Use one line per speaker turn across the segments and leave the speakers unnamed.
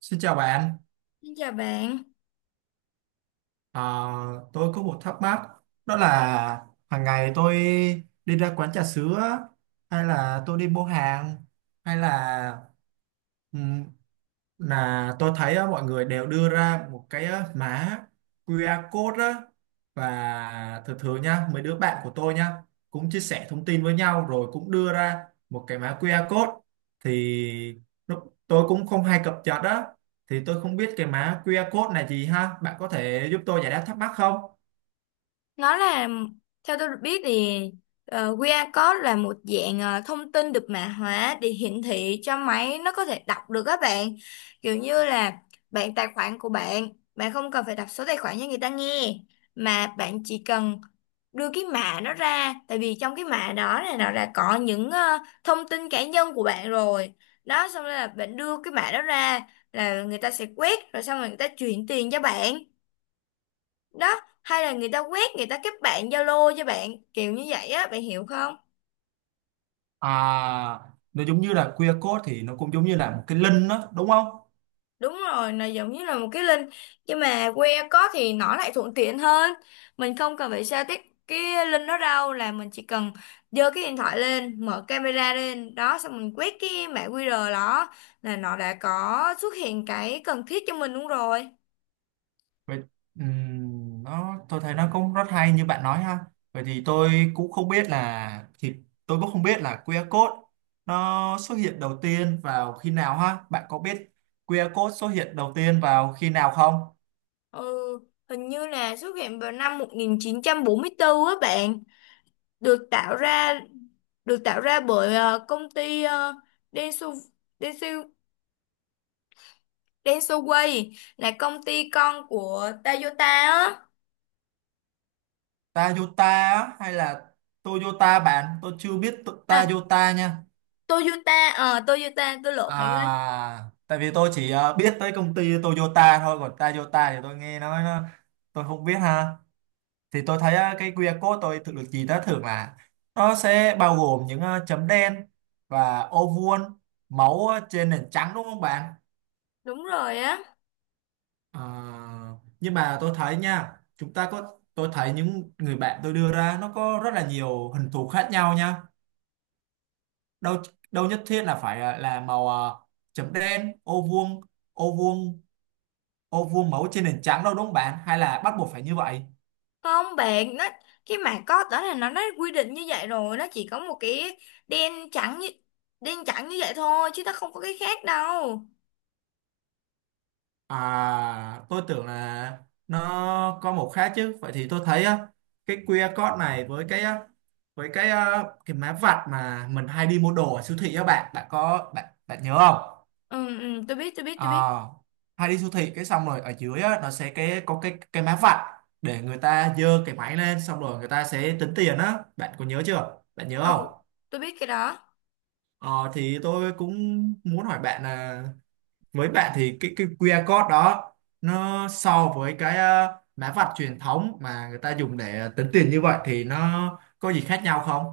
Xin chào bạn.
Xin chào bạn.
Ờ, tôi có một thắc mắc, đó là hàng ngày tôi đi ra quán trà sữa hay là tôi đi mua hàng hay là tôi thấy á, mọi người đều đưa ra một cái á, mã QR code á. Và thường thường nha, mấy đứa bạn của tôi nha, cũng chia sẻ thông tin với nhau rồi cũng đưa ra một cái mã QR code. Thì lúc tôi cũng không hay cập nhật á, thì tôi không biết cái mã QR code này gì, ha bạn có thể giúp tôi giải đáp thắc mắc không?
Nó là, theo tôi được biết thì QR code là một dạng thông tin được mã hóa để hiển thị cho máy nó có thể đọc được các bạn. Kiểu như là bạn, tài khoản của bạn, bạn không cần phải đọc số tài khoản cho người ta nghe mà bạn chỉ cần đưa cái mã nó ra, tại vì trong cái mã đó này nó đã có những thông tin cá nhân của bạn rồi. Đó, xong rồi là bạn đưa cái mã đó ra là người ta sẽ quét, rồi xong rồi người ta chuyển tiền cho bạn đó, hay là người ta quét, người ta kết bạn Zalo cho bạn, kiểu như vậy á, bạn hiểu không?
À, nó giống như là QR code thì nó cũng giống như là một cái link đó đúng không?
Đúng rồi, là giống như là một cái link, nhưng mà que có thì nó lại thuận tiện hơn, mình không cần phải sao tiếp cái link đó đâu, là mình chỉ cần giơ cái điện thoại lên, mở camera lên đó, xong mình quét cái mã QR đó là nó đã có xuất hiện cái cần thiết cho mình luôn rồi.
Vậy nó tôi thấy nó cũng rất hay như bạn nói ha. Vậy thì tôi cũng không biết là QR code nó xuất hiện đầu tiên vào khi nào ha. Bạn có biết QR code xuất hiện đầu tiên vào khi nào không?
Ừ, hình như là xuất hiện vào năm 1944 á bạn. Được tạo ra, được tạo ra bởi công ty, Denso, Denso, Densoway, là công ty con của Toyota á.
Toyota á, hay là Toyota bạn? Tôi chưa biết
À,
Toyota nha.
Toyota, Toyota tôi lộn bạn ơi.
À, tại vì tôi chỉ biết tới công ty Toyota thôi, còn Toyota thì tôi nghe nói nó tôi không biết ha. Thì tôi thấy cái QR code tôi tự được gì đó thường là nó sẽ bao gồm những chấm đen và ô vuông máu trên nền trắng đúng không bạn?
Đúng rồi á.
Ờ, nhưng mà tôi thấy nha, chúng ta có tôi thấy những người bạn tôi đưa ra nó có rất là nhiều hình thù khác nhau nha, đâu đâu nhất thiết là phải là màu chấm đen ô vuông ô vuông ô vuông máu trên nền trắng đâu đúng không bạn, hay là bắt buộc phải như vậy?
Không bạn, nó cái mảng có đó là nó quy định như vậy rồi, nó chỉ có một cái đen trắng như, đen trắng như vậy thôi chứ nó không có cái khác đâu.
À, tôi tưởng là nó có một khác chứ. Vậy thì tôi thấy á, cái QR code này với cái mã vạch mà mình hay đi mua đồ ở siêu thị á bạn, bạn có bạn bạn nhớ không?
Ừ, ừ tôi biết, tôi biết,
À,
tôi biết.
hay đi siêu thị cái xong rồi ở dưới á, nó sẽ cái có cái mã vạch để người ta giơ cái máy lên xong rồi người ta sẽ tính tiền á. Bạn có nhớ chưa? Bạn nhớ
Ừ,
không?
tôi biết cái đó.
Ờ thì tôi cũng muốn hỏi bạn là với bạn thì cái QR code đó nó so với cái mã vạch truyền thống mà người ta dùng để tính tiền như vậy thì nó có gì khác nhau không?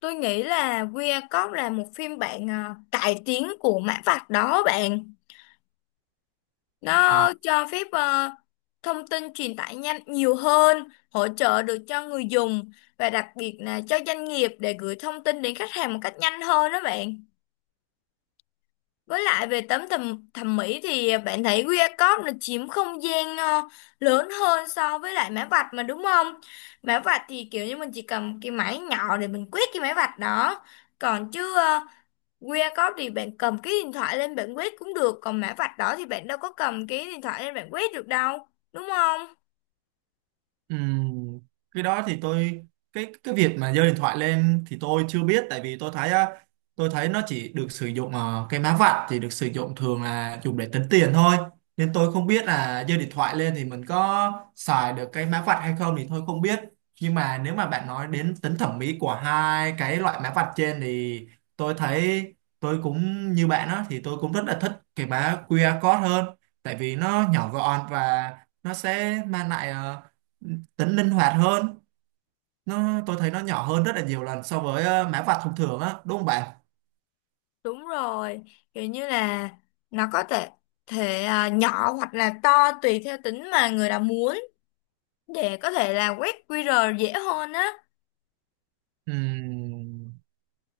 Tôi nghĩ là Weir Cop là một phim bạn, cải tiến của mã vạch đó bạn. Nó cho phép thông tin truyền tải nhanh nhiều hơn, hỗ trợ được cho người dùng và đặc biệt là cho doanh nghiệp để gửi thông tin đến khách hàng một cách nhanh hơn đó bạn. Với lại về tấm thẩm mỹ thì bạn thấy Weir Cop nó chiếm không gian lớn hơn so với lại mã vạch mà, đúng không? Mã vạch thì kiểu như mình chỉ cầm cái máy nhỏ để mình quét cái mã vạch đó. Còn chứ QR code thì bạn cầm cái điện thoại lên bạn quét cũng được, còn mã vạch đó thì bạn đâu có cầm cái điện thoại lên bạn quét được đâu, đúng không?
Ừm, cái đó thì tôi cái việc mà giơ điện thoại lên thì tôi chưa biết, tại vì tôi thấy á, tôi thấy nó chỉ được sử dụng cái má vạch thì được sử dụng thường là dùng để tính tiền thôi, nên tôi không biết là giơ điện thoại lên thì mình có xài được cái má vạch hay không thì tôi không biết. Nhưng mà nếu mà bạn nói đến tính thẩm mỹ của hai cái loại má vạch trên thì tôi thấy tôi cũng như bạn đó, thì tôi cũng rất là thích cái má QR code hơn, tại vì nó nhỏ gọn và nó sẽ mang lại tính linh hoạt hơn. Nó tôi thấy nó nhỏ hơn rất là nhiều lần so với mã vạch thông thường á đúng không bạn?
Đúng rồi, kiểu như là nó có thể thể à, nhỏ hoặc là to tùy theo tính mà người đó muốn để có thể là quét QR dễ hơn á.
Ừm,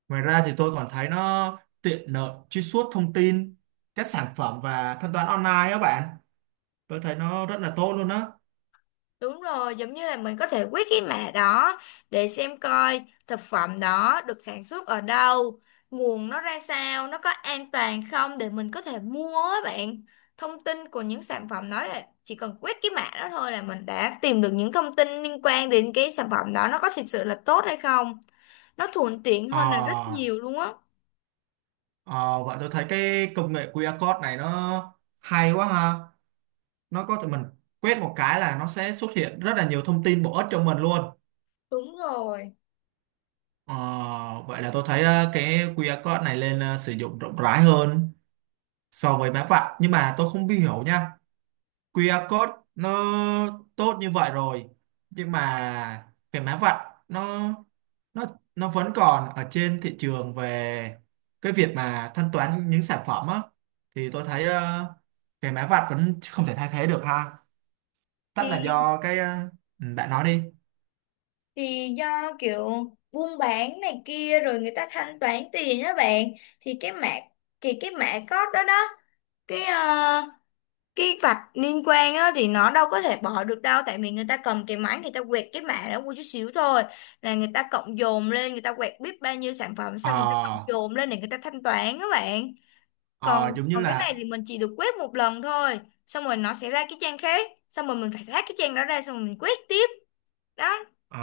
Ngoài ra thì tôi còn thấy nó tiện lợi truy xuất thông tin các sản phẩm và thanh toán online á bạn, tôi thấy nó rất là tốt luôn á.
Đúng rồi, giống như là mình có thể quét cái mã đó để xem coi thực phẩm đó được sản xuất ở đâu, nguồn nó ra sao, nó có an toàn không để mình có thể mua á bạn. Thông tin của những sản phẩm đó là chỉ cần quét cái mã đó thôi là mình đã tìm được những thông tin liên quan đến cái sản phẩm đó nó có thực sự là tốt hay không. Nó thuận tiện hơn là rất
ờ
nhiều luôn á.
ờ, Vậy tôi thấy cái công nghệ QR code này nó hay quá ha, nó có thể mình quét một cái là nó sẽ xuất hiện rất là nhiều thông tin bổ ích cho mình luôn.
Đúng rồi.
Ờ, Vậy là tôi thấy cái QR code này lên sử dụng rộng rãi hơn so với mã vạch. Nhưng mà tôi không hiểu nha, QR code nó tốt như vậy rồi nhưng mà cái mã vạch nó nó nó vẫn còn ở trên thị trường về cái việc mà thanh toán những sản phẩm á, thì tôi thấy cái mã vạch vẫn không thể thay thế được ha, tất là
Thì,
do cái ừ, bạn nói đi.
do kiểu buôn bán này kia rồi người ta thanh toán tiền á bạn, thì cái mã, thì cái mã code đó đó, cái cái vạch liên quan á thì nó đâu có thể bỏ được đâu, tại vì người ta cầm cái máy người ta quẹt cái mã đó một chút xíu thôi là người ta cộng dồn lên, người ta quẹt biết bao nhiêu sản phẩm xong người ta cộng
ờ
dồn lên để người ta thanh toán các bạn. Còn,
ờ, Giống như
còn cái này
là
thì mình chỉ được quét một lần thôi, xong rồi nó sẽ ra cái trang khác xong rồi mình phải hack cái trang đó ra xong rồi mình quét tiếp đó.
ờ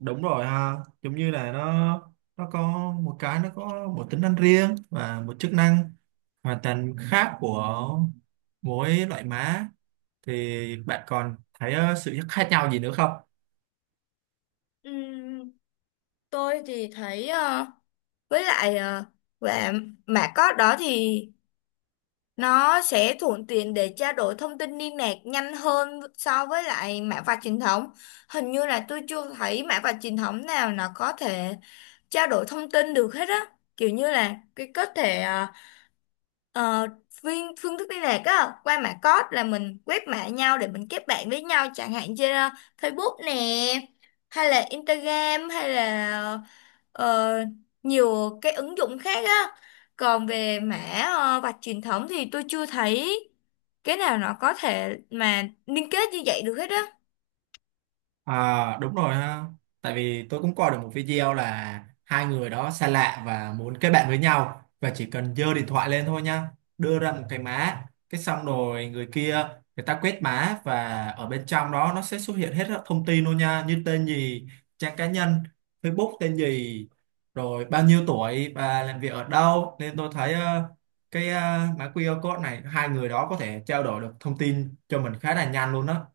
đúng rồi ha, giống như là nó có một cái, nó có một tính năng riêng và một chức năng hoàn toàn khác của mỗi loại má. Thì bạn còn thấy sự khác nhau gì nữa không?
Ừ, tôi thì thấy với lại và mã code đó thì nó sẽ thuận tiện để trao đổi thông tin liên lạc nhanh hơn so với lại mã vạch truyền thống. Hình như là tôi chưa thấy mã vạch truyền thống nào nó có thể trao đổi thông tin được hết á. Kiểu như là cái có thể Ờ, phương thức liên lạc á, qua mã code là mình quét mã nhau để mình kết bạn với nhau chẳng hạn, trên Facebook nè, hay là Instagram, hay là ờ, nhiều cái ứng dụng khác á. Còn về mã vạch truyền thống thì tôi chưa thấy cái nào nó có thể mà liên kết như vậy được hết á.
À, đúng rồi ha. Tại vì tôi cũng coi được một video là hai người đó xa lạ và muốn kết bạn với nhau, và chỉ cần giơ điện thoại lên thôi nha, đưa ra một cái mã, cái xong rồi người kia người ta quét mã và ở bên trong đó nó sẽ xuất hiện hết các thông tin luôn nha, như tên gì, trang cá nhân, Facebook tên gì, rồi bao nhiêu tuổi và làm việc ở đâu. Nên tôi thấy mã QR code này hai người đó có thể trao đổi được thông tin cho mình khá là nhanh luôn đó.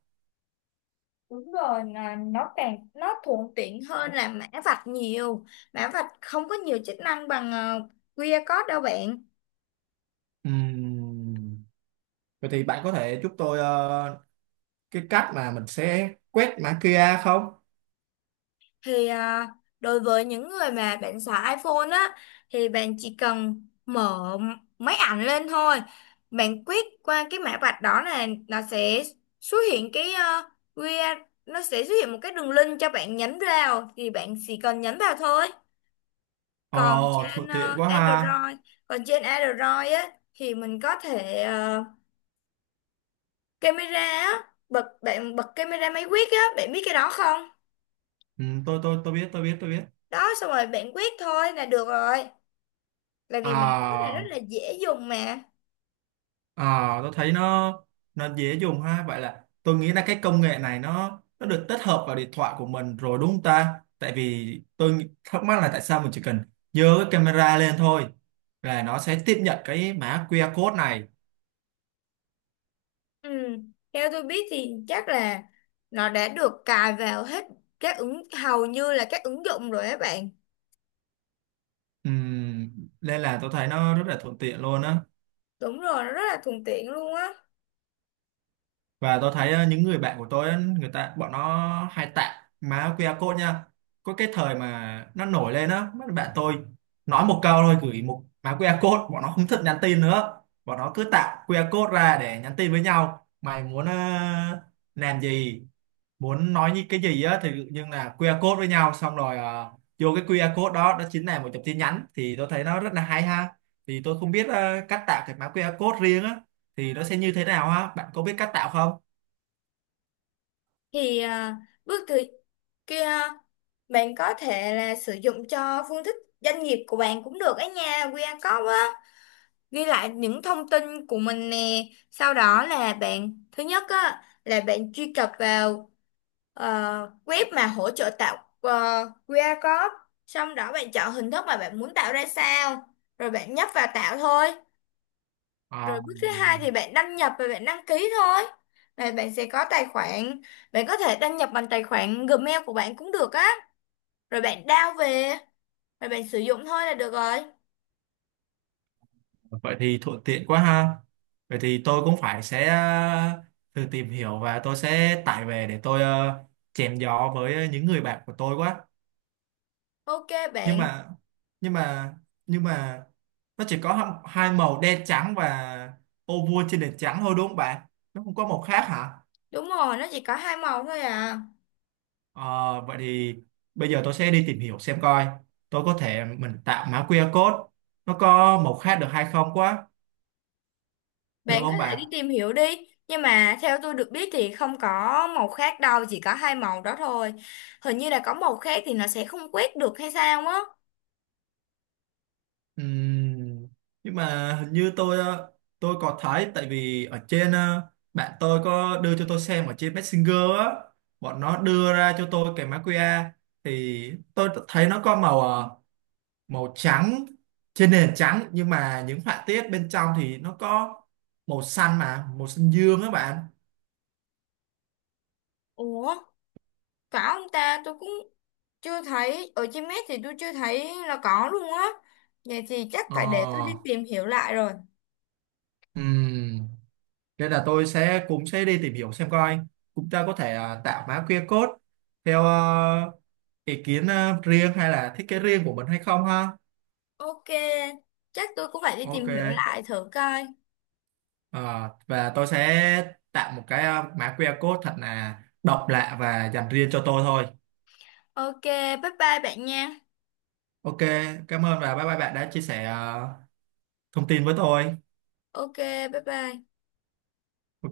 Đúng rồi, là nó càng, nó thuận tiện hơn là mã vạch nhiều. Mã vạch không có nhiều chức năng bằng QR code đâu bạn.
Ừm, Vậy thì bạn có thể giúp tôi cái cách mà mình sẽ quét mã QR không?
Thì à, đối với những người mà bạn xài iPhone á thì bạn chỉ cần mở máy ảnh lên thôi, bạn quét qua cái mã vạch đó là nó sẽ xuất hiện cái QR, nó sẽ xuất hiện một cái đường link cho bạn nhấn vào, thì bạn chỉ cần nhấn vào thôi. Còn
Ồ,
trên
thuận tiện quá ha.
Android, còn trên Android á thì mình có thể camera á, bật, bạn bật camera máy quét á, bạn biết cái đó không?
Ừ, tôi biết, tôi biết.
Đó, xong rồi bạn quét thôi là được rồi, tại vì mã code này rất
À,
là dễ dùng mà.
à tôi thấy nó dễ dùng ha. Vậy là tôi nghĩ là cái công nghệ này nó được tích hợp vào điện thoại của mình rồi đúng không ta? Tại vì tôi thắc mắc là tại sao mình chỉ cần giơ cái camera lên thôi là nó sẽ tiếp nhận cái mã QR code này.
Ừ. Theo tôi biết thì chắc là nó đã được cài vào hết các ứng, hầu như là các ứng dụng rồi các bạn.
Ừm, Nên là tôi thấy nó rất là thuận tiện luôn á.
Đúng rồi, nó rất là thuận tiện luôn á.
Và tôi thấy những người bạn của tôi á, người ta bọn nó hay tặng má QR code nha. Có cái thời mà nó nổi lên á, mấy bạn tôi nói một câu thôi gửi một má QR code, bọn nó không thích nhắn tin nữa, bọn nó cứ tạo QR code ra để nhắn tin với nhau. Mày muốn làm gì, muốn nói những cái gì á thì nhưng là QR code với nhau xong rồi vô cái QR code đó đó chính là một dòng tin nhắn. Thì tôi thấy nó rất là hay ha. Thì tôi không biết cách tạo cái mã QR code riêng á thì nó sẽ như thế nào ha, bạn có biết cách tạo không?
Thì à, bước thứ, kia, bạn có thể là sử dụng cho phương thức doanh nghiệp của bạn cũng được á nha, QR code á, ghi lại những thông tin của mình nè, sau đó là bạn, thứ nhất á là bạn truy cập vào web mà hỗ trợ tạo QR code, xong đó bạn chọn hình thức mà bạn muốn tạo ra sao rồi bạn nhấp vào tạo thôi. Rồi
À,
bước thứ 2 thì bạn đăng nhập và bạn đăng ký thôi, và bạn sẽ có tài khoản. Bạn có thể đăng nhập bằng tài khoản Gmail của bạn cũng được á, rồi bạn download về rồi bạn sử dụng thôi là được rồi.
vậy thì thuận tiện quá ha. Vậy thì tôi cũng phải sẽ thử tìm hiểu và tôi sẽ tải về để tôi chém gió với những người bạn của tôi quá.
OK
Nhưng
bạn.
mà nhưng mà nhưng mà nó chỉ có hai màu đen trắng và ô vuông trên nền trắng thôi đúng không bạn? Nó không có màu khác hả?
Đúng rồi, nó chỉ có 2 màu thôi à.
Ờ, vậy thì bây giờ tôi sẽ đi tìm hiểu xem coi. Tôi có thể mình tạo mã QR code nó có màu khác được hay không quá. Được
Bạn có
không
thể đi
bạn?
tìm hiểu đi. Nhưng mà theo tôi được biết thì không có màu khác đâu, chỉ có hai màu đó thôi. Hình như là có màu khác thì nó sẽ không quét được hay sao á.
Ừm, nhưng mà hình như tôi tôi có thấy, tại vì ở trên bạn tôi có đưa cho tôi xem ở trên Messenger á, bọn nó đưa ra cho tôi cái mã QR, thì tôi thấy nó có màu màu trắng trên nền trắng, nhưng mà những họa tiết bên trong thì nó có màu xanh mà màu xanh dương á bạn.
Ủa, có ông ta, tôi cũng chưa thấy, ở trên net thì tôi chưa thấy là có luôn á. Vậy thì chắc phải để tôi đi
ờ
tìm hiểu lại rồi.
ừm Nên là tôi sẽ cũng sẽ đi tìm hiểu xem coi chúng ta có thể à, tạo mã QR code theo ý kiến riêng hay là thiết kế riêng của mình hay không ha.
OK, chắc tôi cũng phải đi
Ok.
tìm hiểu lại thử coi.
Ờ, và tôi sẽ tạo một cái mã QR code thật là độc lạ và dành riêng cho tôi thôi.
OK, bye bye bạn nha.
Ok, cảm ơn và bye bye bạn đã chia sẻ thông tin với tôi.
OK, bye bye.
Ok.